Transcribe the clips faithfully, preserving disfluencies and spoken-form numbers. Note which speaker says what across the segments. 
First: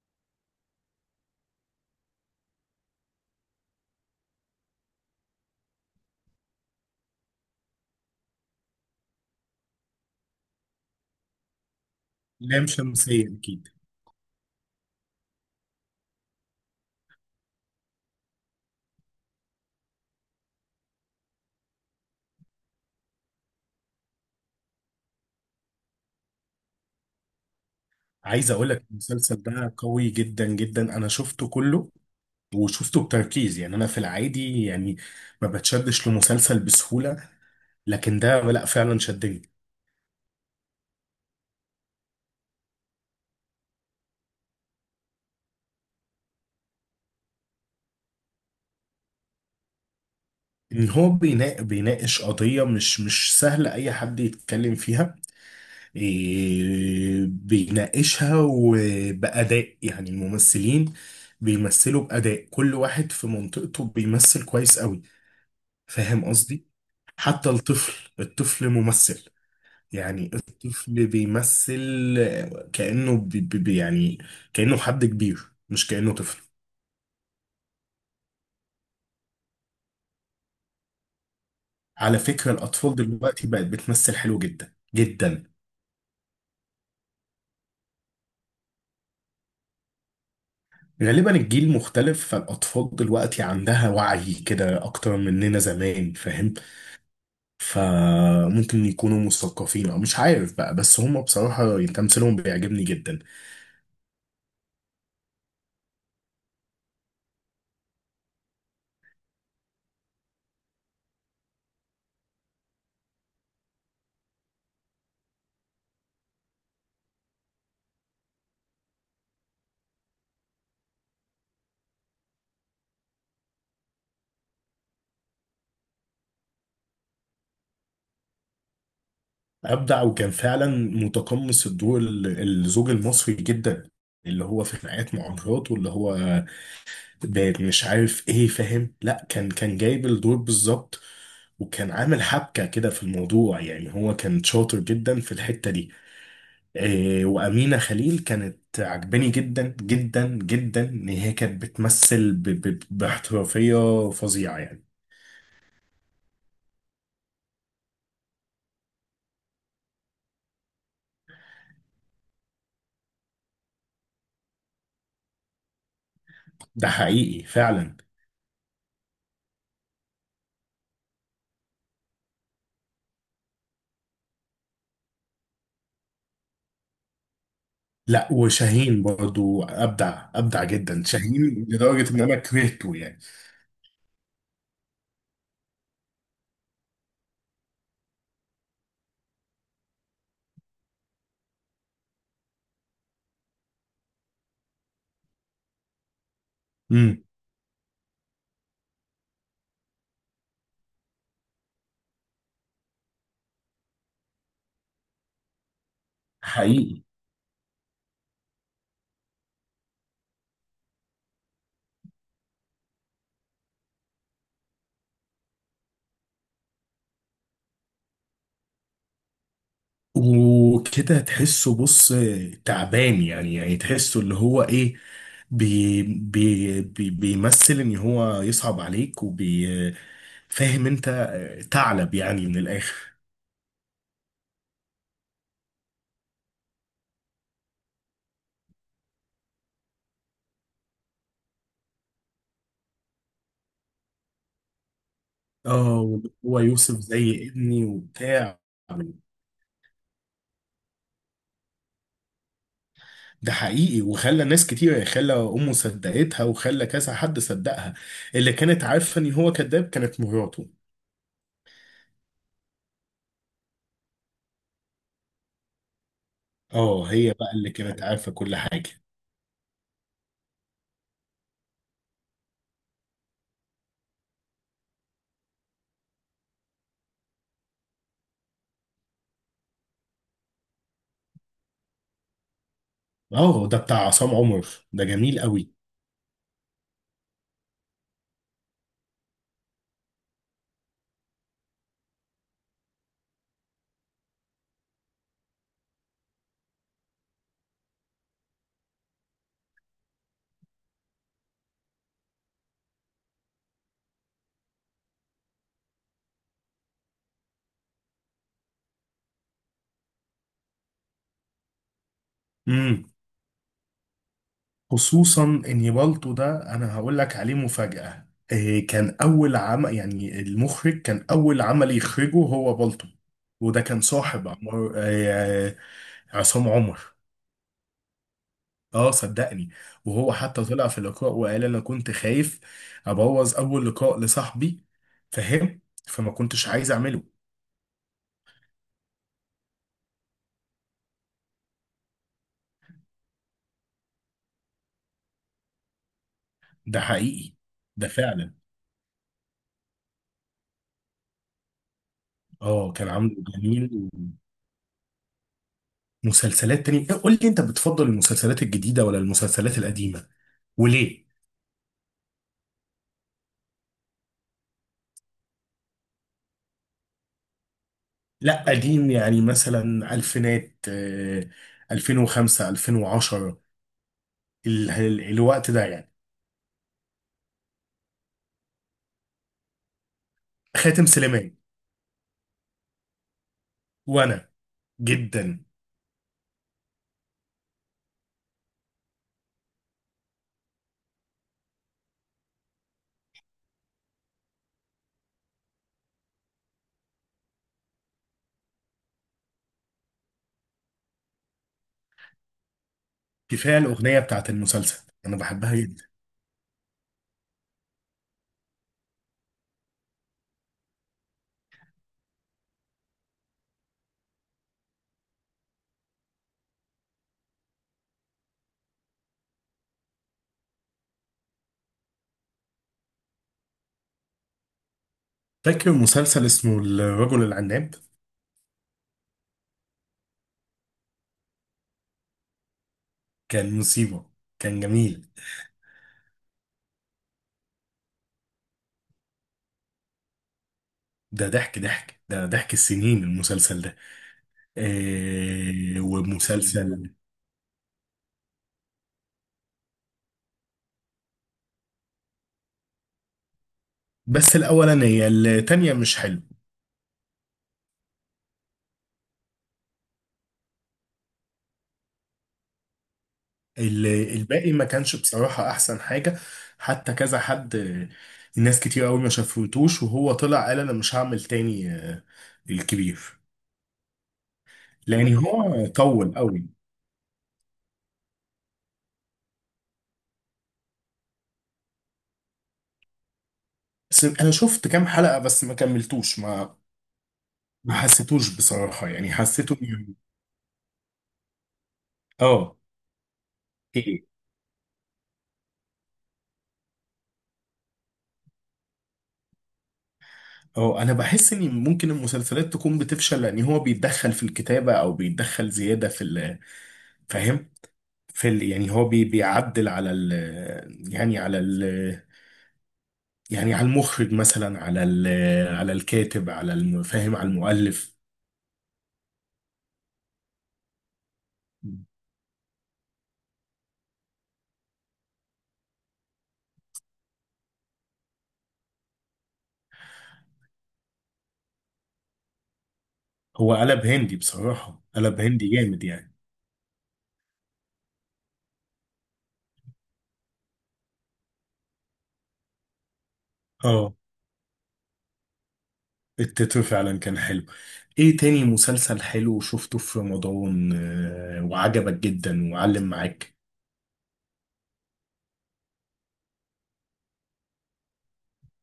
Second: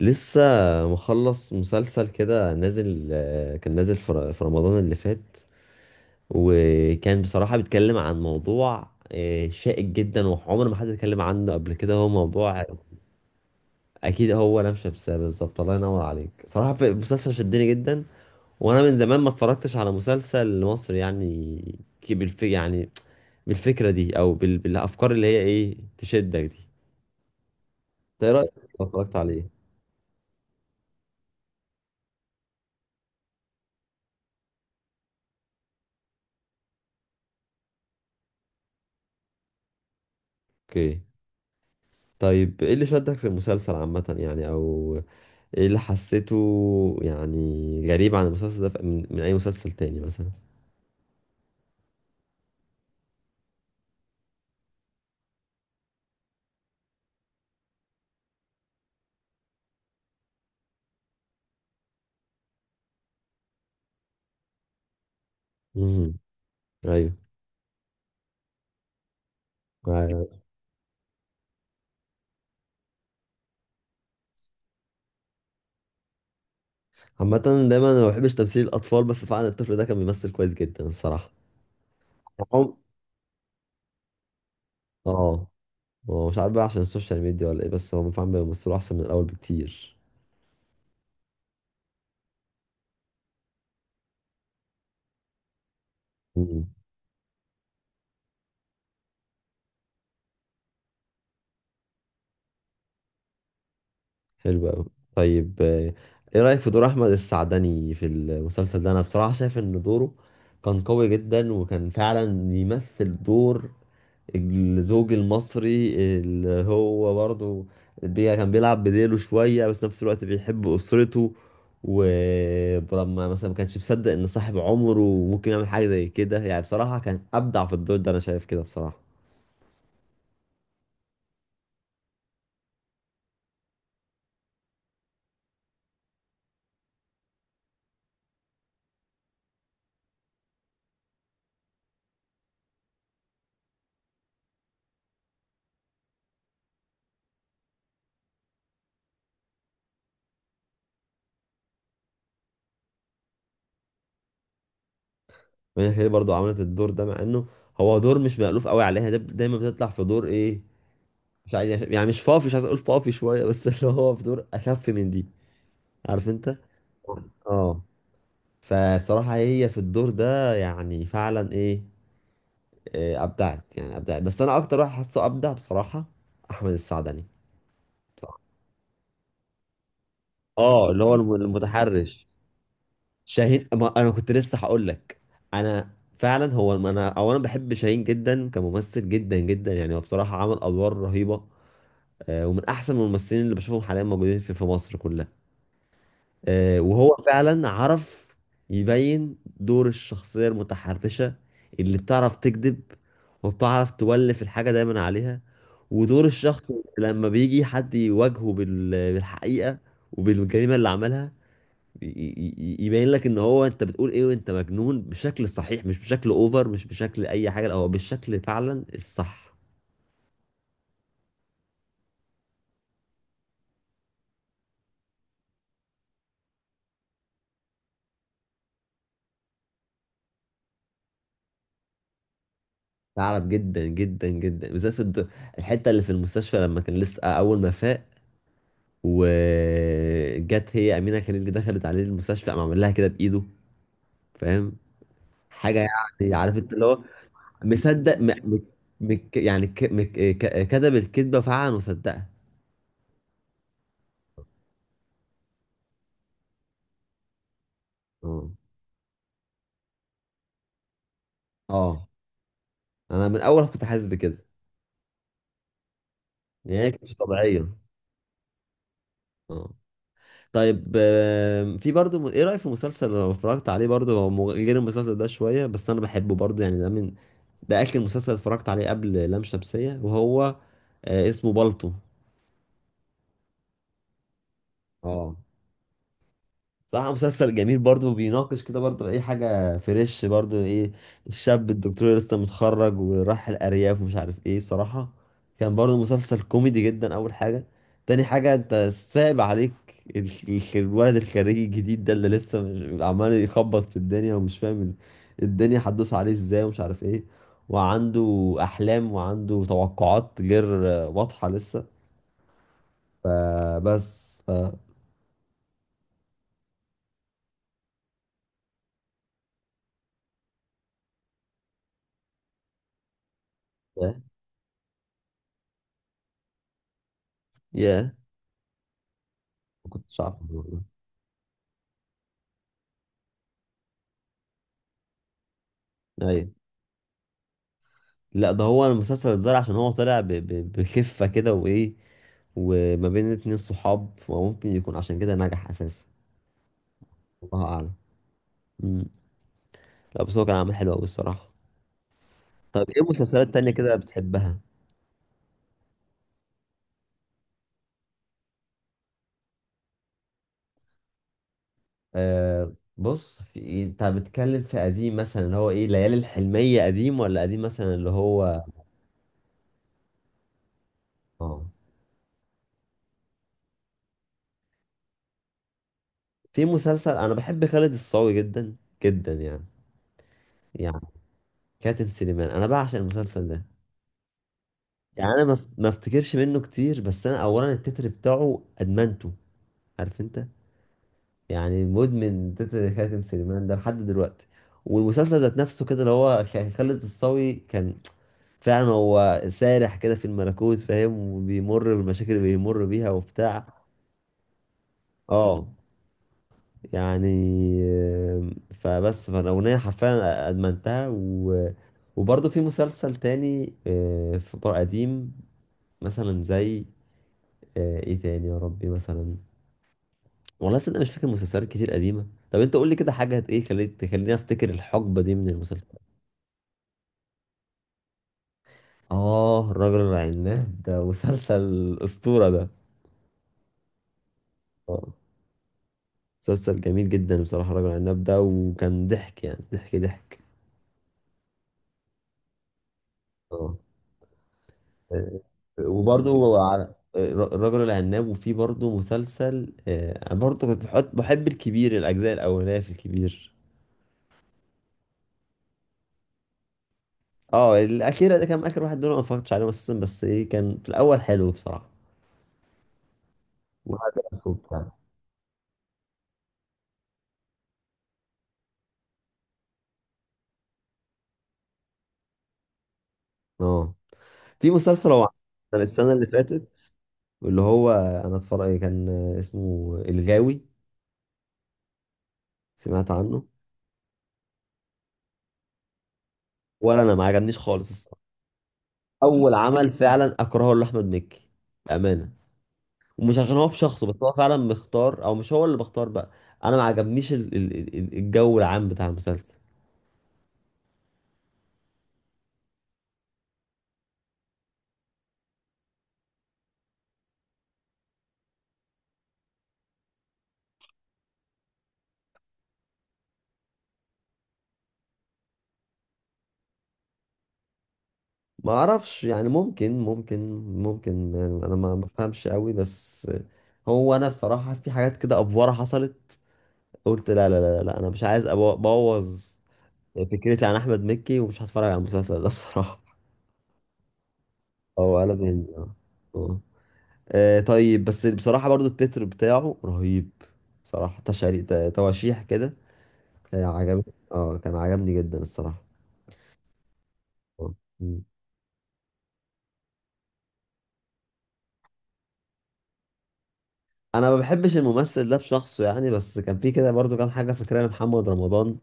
Speaker 1: لسه مخلص مسلسل كده نازل، آه، كان نازل في ر- في رمضان اللي فات. وكان بصراحة بيتكلم عن موضوع آه، شائك جدا وعمر ما حد اتكلم عنه قبل كده. هو موضوع
Speaker 2: لام شمسية أكيد.
Speaker 1: اكيد هو لام شمسية بالظبط. الله ينور عليك. صراحة في مسلسل شدني جدا، وانا من زمان ما اتفرجتش على مسلسل مصري، يعني ك- بالف يعني بالفكرة دي او بال... بالافكار اللي هي ايه تشدك دي. انت ايه رأيك
Speaker 2: عايز أقول لك
Speaker 1: لو اتفرجت
Speaker 2: المسلسل
Speaker 1: عليه؟
Speaker 2: ده قوي جدا جدا، أنا شفته كله وشفته بتركيز. يعني أنا في العادي، يعني ما بتشدش لمسلسل بسهولة، لكن ده لا فعلا شدني.
Speaker 1: اوكي. طيب ايه اللي شدك في المسلسل عامة يعني، او ايه اللي حسيته يعني غريب عن المسلسل ده ف- من, من اي مسلسل تاني مثلا؟
Speaker 2: إن هو بينا- بيناقش قضية مش مش سهل أي حد يتكلم فيها. إيه بيناقشها وبأداء، يعني الممثلين بيمثلوا بأداء، كل واحد في منطقته بيمثل كويس قوي.
Speaker 1: امم.
Speaker 2: فاهم قصدي؟
Speaker 1: ايوه.
Speaker 2: حتى الطفل الطفل ممثل. يعني
Speaker 1: آه.
Speaker 2: الطفل بيمثل كأنه بي بي بي- يعني كأنه حد كبير، مش كأنه طفل.
Speaker 1: عامة دايما انا ما بحبش تمثيل الاطفال، بس فعلا الطفل ده كان بيمثل كويس جدا الصراحة.
Speaker 2: على فكرة
Speaker 1: هم.
Speaker 2: الأطفال دلوقتي بقت بتمثل حلو جدا جدا.
Speaker 1: اه، هو مش عارف بقى عشان السوشيال ميديا ولا ايه، بس هم فعلا بيمثلوا احسن من الاول بكتير.
Speaker 2: غالبا الجيل مختلف، فالأطفال دلوقتي عندها وعي كده أكتر مننا زمان، فاهم؟
Speaker 1: امم.
Speaker 2: فممكن يكونوا مثقفين أو مش عارف بقى، بس هم بصراحة تمثيلهم بيعجبني جدا.
Speaker 1: حلو قوي. طيب، آه، ايه رأيك في دور احمد السعدني في المسلسل ده؟ انا بصراحة شايف ان دوره كان قوي جدا، وكان فعلا بيمثل دور الزوج المصري اللي هو برضه بي- كان بيلعب بديله شوية، بس نفس الوقت بيحب أسرته. ولما مثلا ما كانش مصدق إن صاحب عمره ممكن يعمل حاجة زي كده، يعني بصراحة كان أبدع في الدور ده، أنا شايف كده بصراحة.
Speaker 2: أبدع، وكان فعلا متقمص الدور، ال- الزوج المصري جدا، اللي هو في خناقات مع مراته، اللي هو بال- مش عارف ايه، فاهم؟ لا كان كان جايب الدور بالظبط، وكان عامل حبكة كده في الموضوع، يعني هو كان شاطر جدا في الحتة دي. إيه وأمينة خليل كانت عجباني جدا جدا جدا، إن هي كانت بتمثل ب ب باحترافية فظيعة يعني.
Speaker 1: وهي خليل برضه عملت الدور ده مع إنه هو دور مش مألوف قوي عليها. ده دايما بتطلع في دور إيه، مش عايز يعني مش فافي، مش عايز أقول فافي شوية بس اللي هو في دور أخف من دي. عارف أنت؟
Speaker 2: ده حقيقي
Speaker 1: اه.
Speaker 2: فعلا.
Speaker 1: فبصراحة هي في الدور ده يعني فعلا ايه، آه، ابدعت يعني ابدعت. بس انا اكتر واحد حاسه ابدع بصراحه احمد السعدني.
Speaker 2: لا
Speaker 1: بصراحة.
Speaker 2: وشاهين برضو أبدع، أبدع
Speaker 1: اه،
Speaker 2: جدا
Speaker 1: اللي هو الم-
Speaker 2: شاهين، لدرجة إن
Speaker 1: المتحرش
Speaker 2: أنا كرهته يعني.
Speaker 1: شاهين. ما انا كنت لسه هقول لك انا. فعلا هو، ما انا او انا بحب شاهين جدا كممثل، جدا جدا يعني. هو بصراحه عمل ادوار رهيبه، آه، ومن احسن الممثلين اللي بشوفهم حاليا موجودين في في مصر كلها. آه، وهو
Speaker 2: امم
Speaker 1: فعلا عرف يبين دور الشخصية المتحرشة اللي بتعرف تكذب وبتعرف تولف الحاجة دايما عليها. ودور الشخص
Speaker 2: حقيقي،
Speaker 1: لما بيجي حد يواجهه بال- بالحقيقة وبالجريمة اللي عملها، ي- ي- يبين لك ان هو، انت بتقول ايه وانت مجنون، بشكل صحيح، مش بشكل اوفر، مش بشكل اي حاجة، لا هو بالشكل فعلا الصح.
Speaker 2: وكده تحسه، بص، تعبان يعني، يعني تحسه اللي هو ايه، بي بي بي بيمثل ان هو يصعب عليك، وبي، فاهم انت؟ ثعلب يعني من الاخر.
Speaker 1: تعرف جدا جدا جدا، بالذات في الد- الحتة اللي في المستشفى لما كان لسه اول ما فاق وجت هي امينه خليل دخلت عليه المستشفى، قام عمل لها كده بايده. فاهم حاجه؟
Speaker 2: اه واللي
Speaker 1: يعني عارف
Speaker 2: هو
Speaker 1: انت، اللي
Speaker 2: يوسف
Speaker 1: هو
Speaker 2: زي ابني
Speaker 1: مصدق م...
Speaker 2: وبتاع.
Speaker 1: م... مك... يعني ك... مك... ك... كذب الكذبه فعلا وصدقها.
Speaker 2: ده حقيقي، وخلى ناس كتير، خلى امه صدقتها، وخلى كذا حد صدقها.
Speaker 1: اه.
Speaker 2: اللي كانت عارفه ان هو كذاب كانت مراته.
Speaker 1: اه، انا من اول كنت حاسس بكده، يعني هي كانت
Speaker 2: اه
Speaker 1: مش
Speaker 2: هي بقى
Speaker 1: طبيعيه.
Speaker 2: اللي كانت عارفه كل حاجه.
Speaker 1: اه. طيب آم، في برضو م- ايه رايك في مسلسل انا اتفرجت عليه برضو؟ هو مغ- غير المسلسل ده شويه، بس انا بحبه برضو يعني. ده من، ده اخر مسلسل اتفرجت عليه قبل لام شمسية، وهو آه، اسمه بالطو.
Speaker 2: اه ده بتاع عصام عمر، ده
Speaker 1: اه.
Speaker 2: جميل قوي.
Speaker 1: صراحة مسلسل جميل برضو، بيناقش كده برضو اي حاجة فريش برضو. ايه، الشاب الدكتور اللي لسه متخرج وراح الارياف ومش عارف ايه. صراحة كان برضو مسلسل كوميدي جدا اول حاجة. تاني حاجة، انت صعب عليك ال- ال- الولد الخريج الجديد ده اللي لسه مش- عمال يخبط في الدنيا ومش فاهم ال- الدنيا هتدوس عليه ازاي ومش عارف ايه، وعنده احلام وعنده توقعات غير واضحة لسه.
Speaker 2: امم
Speaker 1: فبس ف.
Speaker 2: خصوصا ان بالطو ده، انا هقول لك عليه مفاجأة، إيه، كان اول عمل، يعني المخرج كان اول عمل يخرجه هو بالطو، وده كان صاحب عمر، إيه، عصام عمر.
Speaker 1: ياه،
Speaker 2: اه صدقني.
Speaker 1: ما كنتش
Speaker 2: وهو
Speaker 1: عارف
Speaker 2: حتى
Speaker 1: الموضوع
Speaker 2: طلع في اللقاء وقال انا كنت خايف ابوظ اول لقاء لصاحبي، فاهم؟
Speaker 1: ده.
Speaker 2: فما
Speaker 1: ايوه.
Speaker 2: كنتش عايز اعمله.
Speaker 1: لا ده هو المسلسل اتزرع عشان هو طلع ب... ب... بخفة كده وايه، وما بين اتنين صحاب، وممكن يكون عشان كده نجح اساسا.
Speaker 2: ده حقيقي.
Speaker 1: الله اعلم.
Speaker 2: ده فعلا.
Speaker 1: مم. لا بس هو كان عامل حلو قوي الصراحة. طب
Speaker 2: اه
Speaker 1: ايه
Speaker 2: كان عامله
Speaker 1: مسلسلات تانية كده
Speaker 2: جميل.
Speaker 1: بتحبها؟
Speaker 2: مسلسلات تاني، قول لي انت بتفضل المسلسلات الجديدة ولا المسلسلات القديمة، وليه؟
Speaker 1: آه، بص، في إيه- انت بتتكلم في قديم مثلا اللي هو ايه ليالي الحلمية قديم، ولا قديم مثلا اللي هو؟
Speaker 2: لا قديم، يعني مثلا ألفينات، آه،
Speaker 1: اه،
Speaker 2: ألفين وخمسة، ألفين وعشرة، ال- ال- الوقت ده يعني.
Speaker 1: في مسلسل، انا بحب خالد الصاوي جدا جدا يعني، يعني
Speaker 2: خاتم سليمان.
Speaker 1: كاتب سليمان انا بعشق المسلسل ده.
Speaker 2: وأنا
Speaker 1: يعني انا ما
Speaker 2: جدا.
Speaker 1: ما افتكرش منه كتير، بس انا اولا التتر بتاعه ادمنته. عارف انت، يعني مدمن تتر خاتم سليمان ده لحد دلوقتي. والمسلسل ذات نفسه كده، اللي هو خ- خالد الصاوي كان فعلا هو سارح كده في الملكوت، فاهم، وبيمر بالمشاكل اللي بيمر بيها وبتاع.
Speaker 2: كفاية الأغنية بتاعت المسلسل أنا
Speaker 1: اه.
Speaker 2: بحبها جدا.
Speaker 1: يعني آم، فبس فالاغنيه حرفيا ادمنتها و... وبرضه في مسلسل تاني آه، في قديم، مثلا زي، آه، ايه تاني يا ربي مثلا؟ والله صدق مش فاكر مسلسلات كتير قديمة. طب انت قول لي كده حاجة هت- ايه خليت تخليني افتكر الحقبة دي من
Speaker 2: فاكر
Speaker 1: المسلسلات.
Speaker 2: مسلسل اسمه الرجل العناب؟
Speaker 1: اه، الرجل العناب، ده مسلسل أسطورة ده.
Speaker 2: كان مصيبة، كان
Speaker 1: اه،
Speaker 2: جميل.
Speaker 1: مسلسل جميل جدا بصراحة الرجل العناب ده، وكان ضحك يعني ضحك ضحك.
Speaker 2: ده ضحك ضحك، ده ضحك السنين
Speaker 1: اه.
Speaker 2: المسلسل ده.
Speaker 1: آه،
Speaker 2: آه
Speaker 1: وبرضو على-
Speaker 2: ومسلسل.
Speaker 1: آه، الرجل العناب. وفي برضو مسلسل، آه، انا برضو كنت بحط بحب الكبير، الأجزاء الأولانية في الكبير.
Speaker 2: بس الأولانية التانية مش حلوة.
Speaker 1: اه، الأخيرة ده كان آخر واحد، دول أنا ما اتفرجتش عليه أساسا، بس ايه كان في الأول حلو بصراحة.
Speaker 2: ال-
Speaker 1: وهذا الصوت
Speaker 2: الباقي ما
Speaker 1: بتاعه.
Speaker 2: كانش بصراحة أحسن حاجة. حتى كذا حد، آه، الناس كتير قوي ما شافوتوش، وهو طلع قال أنا مش هعمل تاني، آه، الكبير،
Speaker 1: اه، في مسلسل هو
Speaker 2: لأن
Speaker 1: عمل
Speaker 2: هو
Speaker 1: السنة اللي
Speaker 2: طول قوي.
Speaker 1: فاتت، اللي هو أنا اتفرج كان اسمه الغاوي، سمعت عنه؟
Speaker 2: بس أنا شفت كام حلقة بس ما كملتوش، ما
Speaker 1: ولا أنا ما عجبنيش خالص
Speaker 2: ما
Speaker 1: الصراحة.
Speaker 2: حسيتوش بصراحة، يعني
Speaker 1: أول
Speaker 2: حسيته
Speaker 1: عمل
Speaker 2: إني-
Speaker 1: فعلا أكرهه لأحمد مكي بأمانة.
Speaker 2: اه
Speaker 1: ومش عشان هو بشخصه، بس
Speaker 2: ايه
Speaker 1: هو فعلا مختار، أو مش هو اللي بختار بقى. أنا ما عجبنيش ال- ال- ال- ال- الجو العام بتاع المسلسل.
Speaker 2: اه انا بحس ان ممكن المسلسلات تكون بتفشل لان هو بيتدخل في الكتابة، او بيتدخل زيادة في ال- فاهم؟ في ال- يعني هو بي بيعدل على ال، يعني على ال، يعني على المخرج مثلا، على ال، على الكاتب، على الم- فاهم، على المؤلف.
Speaker 1: ما أعرفش يعني، ممكن، ممكن، ممكن يعني. أنا ما ما بفهمش قوي، بس هو أنا بصراحة في حاجات كده أفوارة حصلت قلت لا لا لا لا، أنا مش عايز أبو- أبوظ يعني فكرتي عن احمد مكي، ومش هتفرج على المسلسل ده بصراحه.
Speaker 2: هو قلب هندي بصراحة،
Speaker 1: هو
Speaker 2: قلب
Speaker 1: قلب
Speaker 2: هندي
Speaker 1: هندي، اه.
Speaker 2: جامد يعني.
Speaker 1: آه. آه، طيب بس بصراحه برضو التتر بتاعه رهيب بصراحه، تشاري تواشيح كده، آه، عجبني.
Speaker 2: اه
Speaker 1: اه، كان عجبني جدا الصراحه.
Speaker 2: التتر فعلا كان حلو.
Speaker 1: آه. مم.
Speaker 2: ايه تاني مسلسل حلو شفته في رمضان، آه، وعجبك جدا وعلم معاك؟
Speaker 1: انا ما بحبش الممثل ده بشخصه يعني، بس كان في كده برضو كام حاجه فاكرها لمحمد رمضان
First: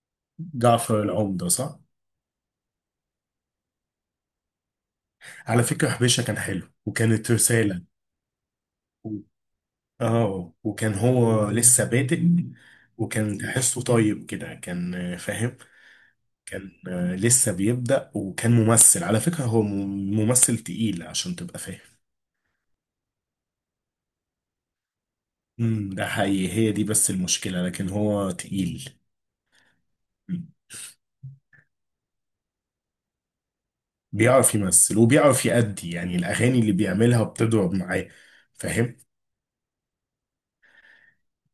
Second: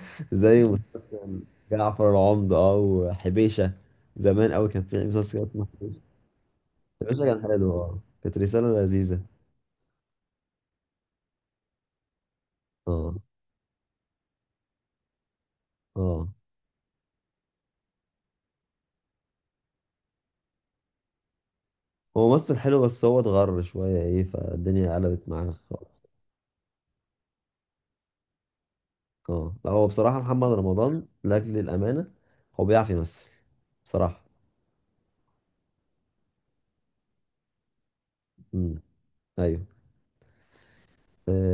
Speaker 1: زي
Speaker 2: جعفر
Speaker 1: مسلسل
Speaker 2: العمدة، صح؟
Speaker 1: جعفر العمدة، اه، وحبيشه. زمان قوي كان في مسلسل كده
Speaker 2: على
Speaker 1: اسمه
Speaker 2: فكرة
Speaker 1: حبيشه.
Speaker 2: حبيشة كان حلو،
Speaker 1: حبيشة
Speaker 2: وكانت
Speaker 1: كان حلو،
Speaker 2: رسالة.
Speaker 1: اه كانت رساله لذيذه.
Speaker 2: و- اه وكان هو لسه بادئ،
Speaker 1: اه.
Speaker 2: وكان تحسه طيب كده، كان، آه، فاهم؟
Speaker 1: اه،
Speaker 2: كان، آه، لسه بيبدأ، وكان ممثل على فكرة، هو م- ممثل تقيل عشان تبقى فاهم.
Speaker 1: هو ممثل حلو، بس هو اتغر شوية ايه، فالدنيا قلبت معاه خالص.
Speaker 2: امم ده حقيقي، هي دي بس المشكلة، لكن هو تقيل.
Speaker 1: اه، لا هو بصراحة
Speaker 2: مم.
Speaker 1: محمد رمضان لأجل الأمانة هو بيعرف يمثل، بصراحة.
Speaker 2: بيعرف يمثل، وبيعرف يأدي، يعني الأغاني اللي بيعملها بتضرب معاه.
Speaker 1: امم.
Speaker 2: فاهم؟
Speaker 1: ايوه.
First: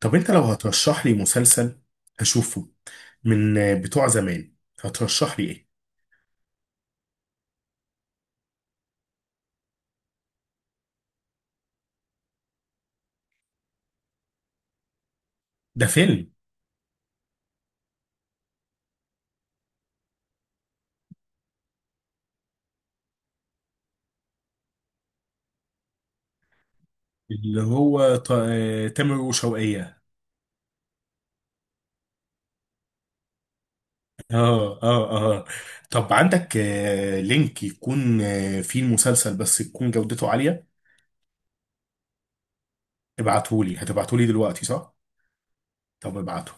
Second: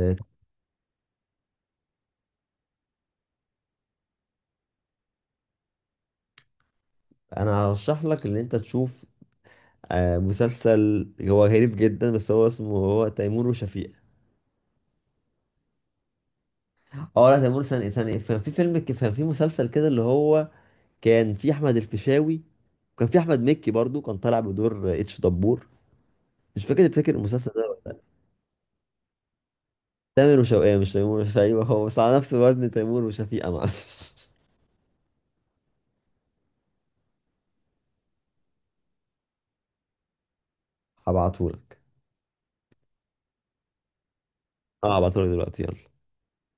Speaker 2: طب أنت لو هترشح لي مسلسل هشوفه من، آه، بتوع زمان، هترشح لي إيه؟
Speaker 1: انا هرشح لك ان انت تشوف آه، مسلسل هو غريب جدا، بس هو اسمه، هو تيمور وشفيقة.
Speaker 2: ده فيلم.
Speaker 1: اه لا تيمور، سنة سنة كان في فيلم، ك- كان في مسلسل كده اللي هو كان في احمد الفيشاوي، وكان في احمد مكي برضو كان طالع بدور اتش دبور. مش فاكر، تفتكر المسلسل
Speaker 2: اللي
Speaker 1: ده؟
Speaker 2: هو ط- آه، تامر وشوقية.
Speaker 1: تامر وشوقية، مش تيمور وشفيقة. ايوه هو، بس على نفس وزن تيمور وشفيقة، معلش.
Speaker 2: اه اه اه. طب عندك، آه، لينك يكون، آه، فيه المسلسل بس تكون جودته عالية؟
Speaker 1: هبعتهولك.
Speaker 2: ابعتهولي، هتبعتهولي دلوقتي، صح؟
Speaker 1: اه هبعتهولك دلوقتي، يلا.
Speaker 2: طب ابعته.